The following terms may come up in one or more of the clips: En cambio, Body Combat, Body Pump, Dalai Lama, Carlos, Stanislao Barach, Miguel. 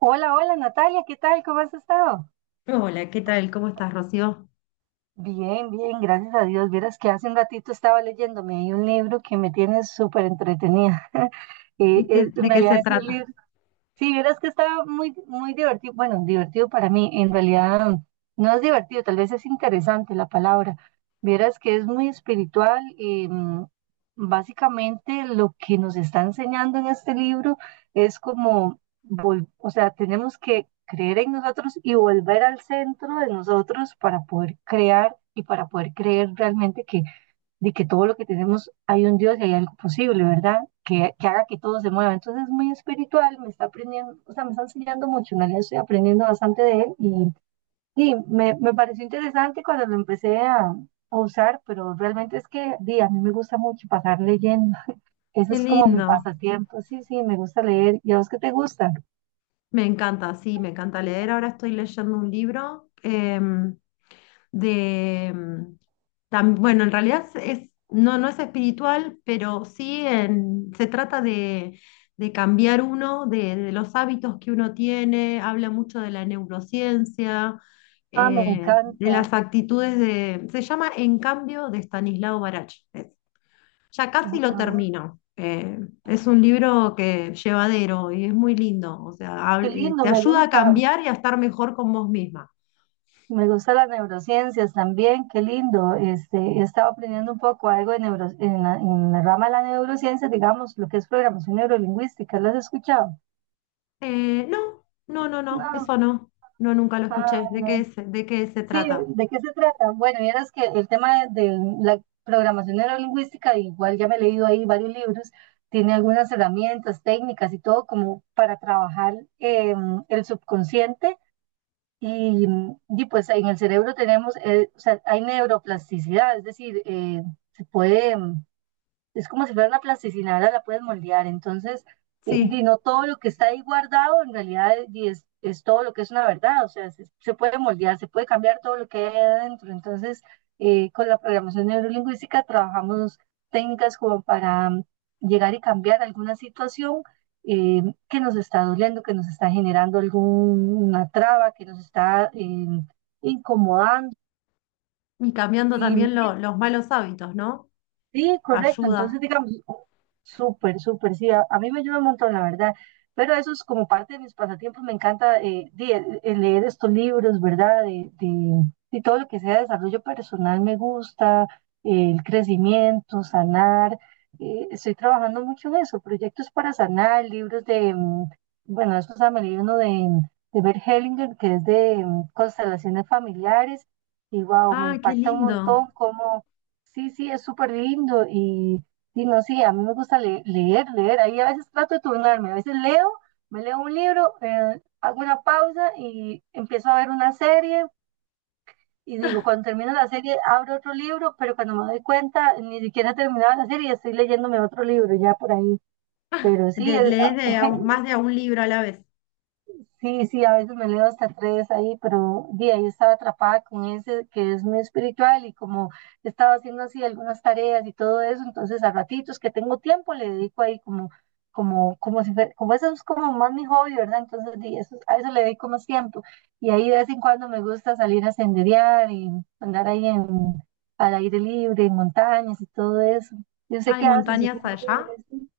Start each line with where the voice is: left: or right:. right: Hola, hola Natalia, ¿qué tal? ¿Cómo has estado?
left: Hola, ¿qué tal? ¿Cómo estás, Rocío?
right: Bien, bien, gracias a Dios. Vieras que hace un ratito estaba leyéndome ahí un libro que me tiene súper entretenida. En
left: De qué
right: realidad
left: se
right: ese
left: trata?
right: libro sí, vieras que está muy, muy divertido. Bueno, divertido para mí, en realidad no es divertido, tal vez es interesante la palabra. Vieras que es muy espiritual. Básicamente lo que nos está enseñando en este libro es como, o sea, tenemos que creer en nosotros y volver al centro de nosotros para poder crear y para poder creer realmente que de que todo lo que tenemos hay un Dios y hay algo posible, ¿verdad? Que haga que todo se mueva. Entonces es muy espiritual, me está aprendiendo, o sea, me está enseñando mucho, en realidad estoy aprendiendo bastante de él y sí, me pareció interesante cuando lo empecé a usar, pero realmente es que di, a mí me gusta mucho pasar leyendo. Eso
left: Qué
right: es como mi
left: lindo.
right: pasatiempo. Sí, sí, me gusta leer. ¿Y a vos qué te gusta?
left: Me encanta, sí, me encanta leer. Ahora estoy leyendo un libro de... bueno, en realidad no, no es espiritual, pero sí, se trata de cambiar uno, de los hábitos que uno tiene. Habla mucho de la neurociencia,
right: Ah, me
left: de
right: encanta.
left: las actitudes de... Se llama En cambio de Stanislao Barach. Ya casi
right: Eh,
left: lo
right: ah,
left: termino. Es un libro que llevadero y es muy lindo. O sea,
right: Qué lindo,
left: te
right: me
left: ayuda a
right: gusta.
left: cambiar y a estar mejor con vos misma.
right: Me gustan las neurociencias también, qué lindo. Este, he estado aprendiendo un poco algo de neuro, en la rama de la neurociencia, digamos, lo que es programación neurolingüística. ¿Lo has escuchado?
left: No, no, no, no,
right: No.
left: eso no. No, nunca lo escuché.
right: Ah,
left: De qué se
right: sí,
left: trata?
right: ¿de qué se trata? Bueno, vieras que el tema de la programación neurolingüística, igual ya me he leído ahí varios libros, tiene algunas herramientas, técnicas y todo como para trabajar el subconsciente. Y, pues en el cerebro tenemos, o sea, hay neuroplasticidad, es decir, se puede es como si fuera una plasticina, ahora la puedes moldear. Entonces,
left: Sí.
right: di, no todo lo que está ahí guardado en realidad di, es todo lo que es una verdad, o sea, se puede moldear, se puede cambiar todo lo que hay adentro. Entonces, con la programación neurolingüística trabajamos técnicas como para llegar y cambiar alguna situación eh, que nos está doliendo, que nos está generando alguna traba, que nos está incomodando.
left: Y cambiando
right: Y,
left: también
right: y
left: los malos hábitos, ¿no?
right: sí, correcto.
left: Ayuda.
right: Entonces, digamos, súper, súper, sí, a mí me ayuda un montón, la verdad. Pero eso es como parte de mis pasatiempos. Me encanta el leer estos libros, ¿verdad? De todo lo que sea desarrollo personal me gusta, el crecimiento, sanar. Estoy trabajando mucho en eso, proyectos para sanar, libros de, bueno, eso se me leí uno de Bert Hellinger, que es de constelaciones familiares. Y wow, me
left: Ah, qué
right: impacta un
left: lindo.
right: montón cómo sí, sí, es súper lindo y no sé, a mí me gusta leer, leer. Ahí a veces trato de turnarme, a veces leo, me leo un libro, hago una pausa y empiezo a ver una serie y digo, cuando termino la serie abro otro libro, pero cuando me doy cuenta ni siquiera he terminado la serie y estoy leyéndome otro libro ya por ahí. Pero sí, es,
left: Lees más de a un libro a la vez.
right: sí, sí, a veces me leo hasta tres ahí, pero de ahí estaba atrapada con ese que es muy espiritual y como estaba haciendo así algunas tareas y todo eso, entonces a ratitos que tengo tiempo le dedico ahí como, como, como si fuera, como eso es como más mi hobby, ¿verdad? Entonces di, eso, a eso le dedico más tiempo. Y ahí de vez en cuando me gusta salir a senderear y andar ahí en, al aire libre, en montañas y todo eso. Yo
left: Ah,
right: sé
left: ¿hay
right: qué hace en su
left: montañas
right: tiempo libre.
left: allá?
right: ¿Sí?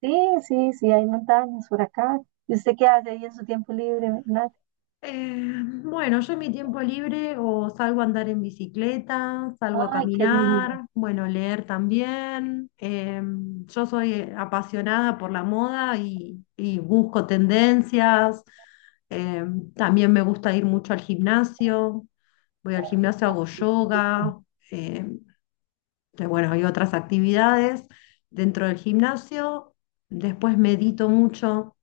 right: Sí, sí, sí, hay montañas por acá. ¿Y usted qué hace ahí en su tiempo libre, Nat?
left: Bueno, yo en mi tiempo libre o salgo a andar en bicicleta, salgo a
right: Ay, qué lindo.
left: caminar, bueno, leer también. Yo soy apasionada por la moda y busco tendencias. Eh, También me gusta ir mucho al gimnasio. Voy al gimnasio,
right: Ah,
left: hago
right: sí,
left: yoga. eh, y bueno, hay otras actividades dentro del gimnasio. Después medito mucho,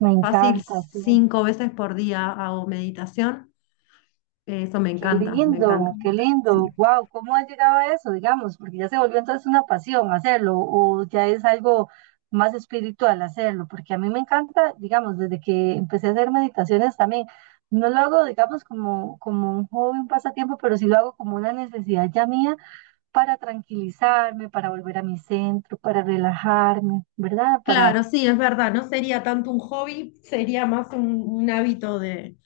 right: me
left: fácil,
right: encanta, sí.
left: cinco veces por día hago meditación. Eso me
right: Qué
left: encanta, me encanta.
right: lindo, qué
left: Sí.
right: lindo. Wow, ¿cómo ha llegado a eso, digamos? Porque ya se volvió entonces una pasión hacerlo o ya es algo más espiritual hacerlo, porque a mí me encanta, digamos, desde que empecé a hacer meditaciones también. No lo hago, digamos, como, como un hobby, un pasatiempo, pero sí lo hago como una necesidad ya mía para tranquilizarme, para volver a mi centro, para relajarme, ¿verdad? Para,
left: Claro, sí, es verdad, no sería tanto un hobby, sería más un hábito de,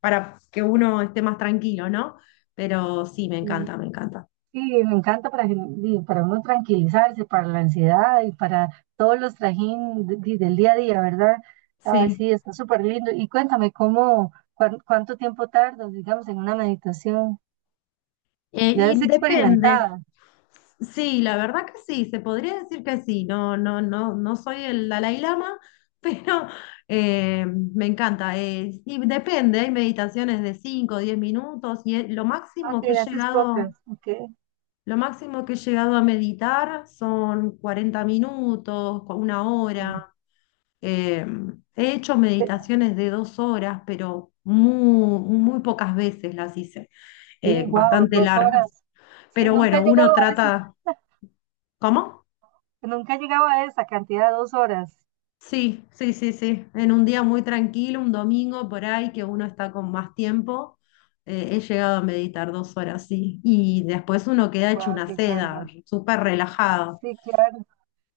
left: para que uno esté más tranquilo, ¿no? Pero sí, me
right: y,
left: encanta, me encanta.
right: y me encanta para, y para uno tranquilizarse, para la ansiedad y para todos los trajín del día a día, ¿verdad? Ah,
left: Sí.
right: sí, está súper lindo. Y cuéntame, ¿cómo, cuánto tiempo tardas, digamos, en una meditación? Ya
left: Y
right: es
left: depende.
right: experimentada.
left: Sí, la verdad que sí, se podría decir que sí. No, no, no, no soy el Dalai Lama, pero me encanta. Y depende, hay meditaciones de 5 o 10 minutos y lo
right: Ah,
left: máximo que he
right: que haces pocas.
left: llegado.
right: Ok.
left: Lo máximo que he llegado a meditar son 40 minutos, una
right: Sí,
left: hora. Eh, He hecho
right: Eh,
left: meditaciones de 2 horas, pero muy, muy pocas veces las hice,
right: sí, wow,
left: bastante
right: dos
left: largas.
right: horas. Sí,
left: Pero
right: nunca he
left: bueno,
right: llegado
left: uno
right: a eso.
left: trata... ¿Cómo?
right: Nunca he llegado a esa cantidad, 2 horas.
left: Sí, sí, sí, sí. En un día muy tranquilo, un domingo por ahí, que uno está con más tiempo, he llegado a meditar 2 horas, sí. Y después uno queda hecho
right: Wow,
left: una
right: qué
left: seda,
right: carga.
left: súper relajado.
right: Sí, claro,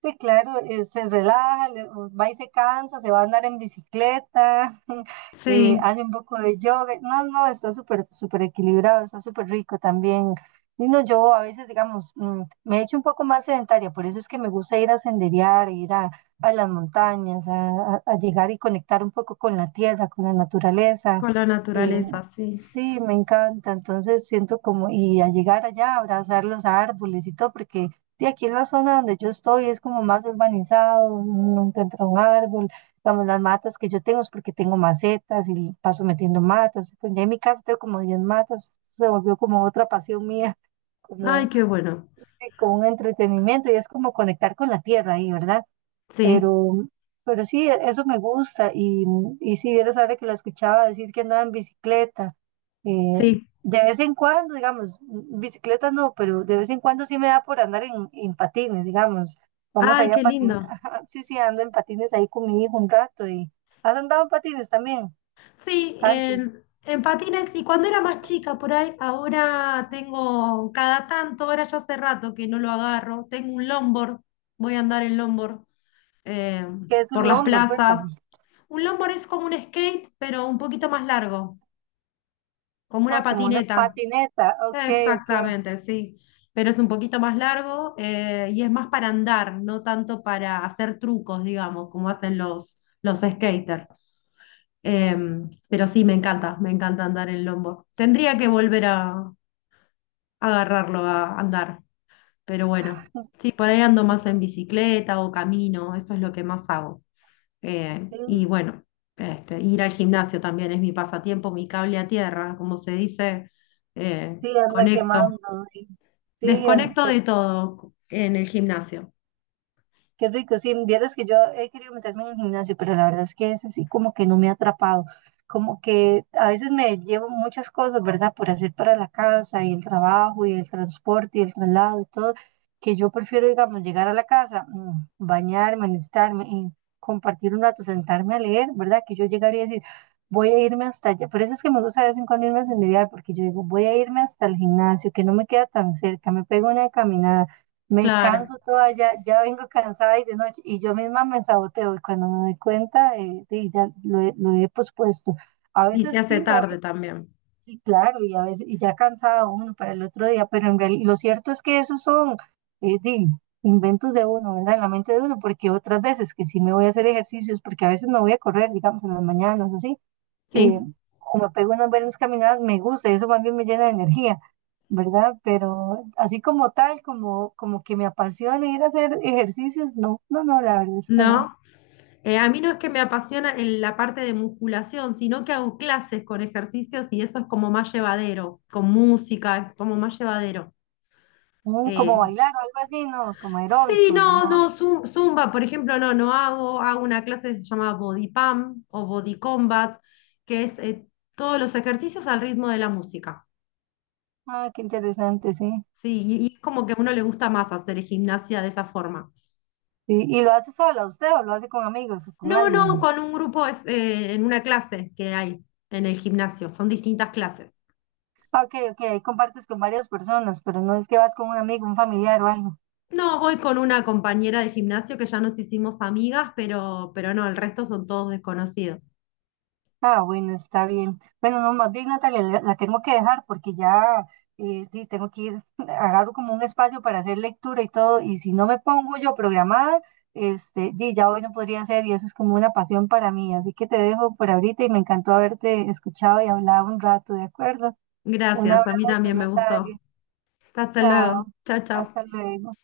right: sí, claro, se relaja, va y se cansa, se va a andar en bicicleta,
left: Sí.
right: hace un poco de yoga, no, no, está súper, súper equilibrado, está súper rico también. Y no, yo a veces, digamos, me he hecho un poco más sedentaria, por eso es que me gusta ir a senderear, ir a las montañas, a llegar y conectar un poco con la tierra, con la naturaleza.
left: Con la
right: eh,
left: naturaleza, sí.
right: Sí, me encanta. Entonces siento como, y a llegar allá, abrazar los árboles y todo, porque y aquí en la zona donde yo estoy es como más urbanizado, no encuentro un árbol, digamos, las matas que yo tengo es porque tengo macetas y paso metiendo matas. Pues ya en mi casa tengo como 10 matas, se volvió como otra pasión mía,
left: Ay,
right: como,
left: qué bueno.
right: sí, como un entretenimiento y es como conectar con la tierra ahí, ¿verdad?
left: Sí,
right: Pero, pero sí, eso me gusta. Y si vieras ahora que la escuchaba decir que andaba en bicicleta, eh,
left: sí.
right: de vez en cuando, digamos, bicicleta no, pero de vez en cuando sí me da por andar en patines, digamos. Vamos
left: Ay,
right: allá a
left: qué
right: patinar.
left: lindo.
right: Sí, sí, ando en patines ahí con mi hijo un rato. Y ¿has andado en patines también?
left: Sí,
right: Antes.
left: en patines, y cuando era más chica por ahí, ahora tengo cada tanto, ahora ya hace rato que no lo agarro, tengo un longboard, voy a andar en longboard eh,
right: ¿Qué es
left: por
right: un
left: las
right: longboard?
left: plazas.
right: Cuéntame.
left: Un longboard es como un skate, pero un poquito más largo. Como una
right: Ah, como una
left: patineta.
right: patineta. Ok, ok.
left: Exactamente, sí. Pero es un poquito más largo, y es más para andar, no tanto para hacer trucos, digamos, como hacen los skaters. Pero sí, me encanta andar en lombo. Tendría que volver a, agarrarlo a andar. Pero bueno, sí, por ahí ando más en bicicleta o camino, eso es lo que más hago.
right: Sí,
left: Y bueno, este, ir al gimnasio también es mi pasatiempo, mi cable a tierra, como se dice, eh,
right: sí, anda
left: conecto,
right: quemando. Sí, sí,
left: desconecto de todo en el gimnasio.
right: qué rico, sí, vieras que yo he querido meterme en el gimnasio, pero la verdad es que ese sí como que no me ha atrapado, como que a veces me llevo muchas cosas, ¿verdad? Por hacer para la casa y el trabajo y el transporte y el traslado y todo, que yo prefiero, digamos, llegar a la casa, bañarme, alistarme y compartir un rato, sentarme a leer, ¿verdad? Que yo llegaría a decir, voy a irme hasta allá, por eso es que me gusta de vez en cuando irme a senderear, porque yo digo, voy a irme hasta el gimnasio, que no me queda tan cerca, me pego una caminada, me
left: Claro,
right: canso toda, ya, ya vengo cansada y de noche, y yo misma me saboteo, y cuando me doy cuenta, sí, he lo he pospuesto. A
left: y se
right: veces
left: hace
right: sí me voy,
left: tarde también.
right: sí, claro, y a veces, y ya cansada uno para el otro día, pero en realidad, lo cierto es que esos son sí, inventos de uno, ¿verdad? En la mente de uno, porque otras veces que sí me voy a hacer ejercicios, porque a veces me voy a correr, digamos, en las mañanas, así, eh,
left: Sí.
right: como pego unas buenas caminadas, me gusta, eso más bien me llena de energía, ¿verdad? Pero así como tal, como, como que me apasione ir a hacer ejercicios, no, no, no, la verdad es que no.
left: No. A mí no es que me apasiona la parte de musculación, sino que hago clases con ejercicios y eso es como más llevadero, con música, es como más llevadero.
right: Mm, como
left: Eh,
right: bailar o algo así, no, como
left: sí,
right: aeróbicos,
left: no,
right: no.
left: no, zumba, por ejemplo, no, no hago, hago una clase que se llama Body Pump o Body Combat, que es todos los ejercicios al ritmo de la música.
right: Ah, qué interesante, sí.
left: Sí, y es como que a uno le gusta más hacer gimnasia de esa forma.
right: Sí, ¿y lo hace sola usted o lo hace con amigos o con
left: No, no,
right: alguien?
left: con un grupo es, en una clase que hay en el gimnasio, son distintas clases.
right: Ah, ok, ok, ahí compartes con varias personas, pero no es que vas con un amigo, un familiar o algo.
left: No, voy con una compañera de gimnasio que ya nos hicimos amigas, pero no, el resto son todos desconocidos.
right: Ah, bueno, está bien. Bueno, no, más bien, Natalia, la tengo que dejar porque ya sí, tengo que ir, agarro como un espacio para hacer lectura y todo, y si no me pongo yo programada, este, sí, ya hoy no podría ser, y eso es como una pasión para mí. Así que te dejo por ahorita y me encantó haberte escuchado y hablado un rato, ¿de acuerdo? Un
left: Gracias, a mí
right: abrazo,
left: también me
right: Natalia.
left: gustó. Hasta luego.
right: Chao.
left: Chao, chao.
right: Hasta luego.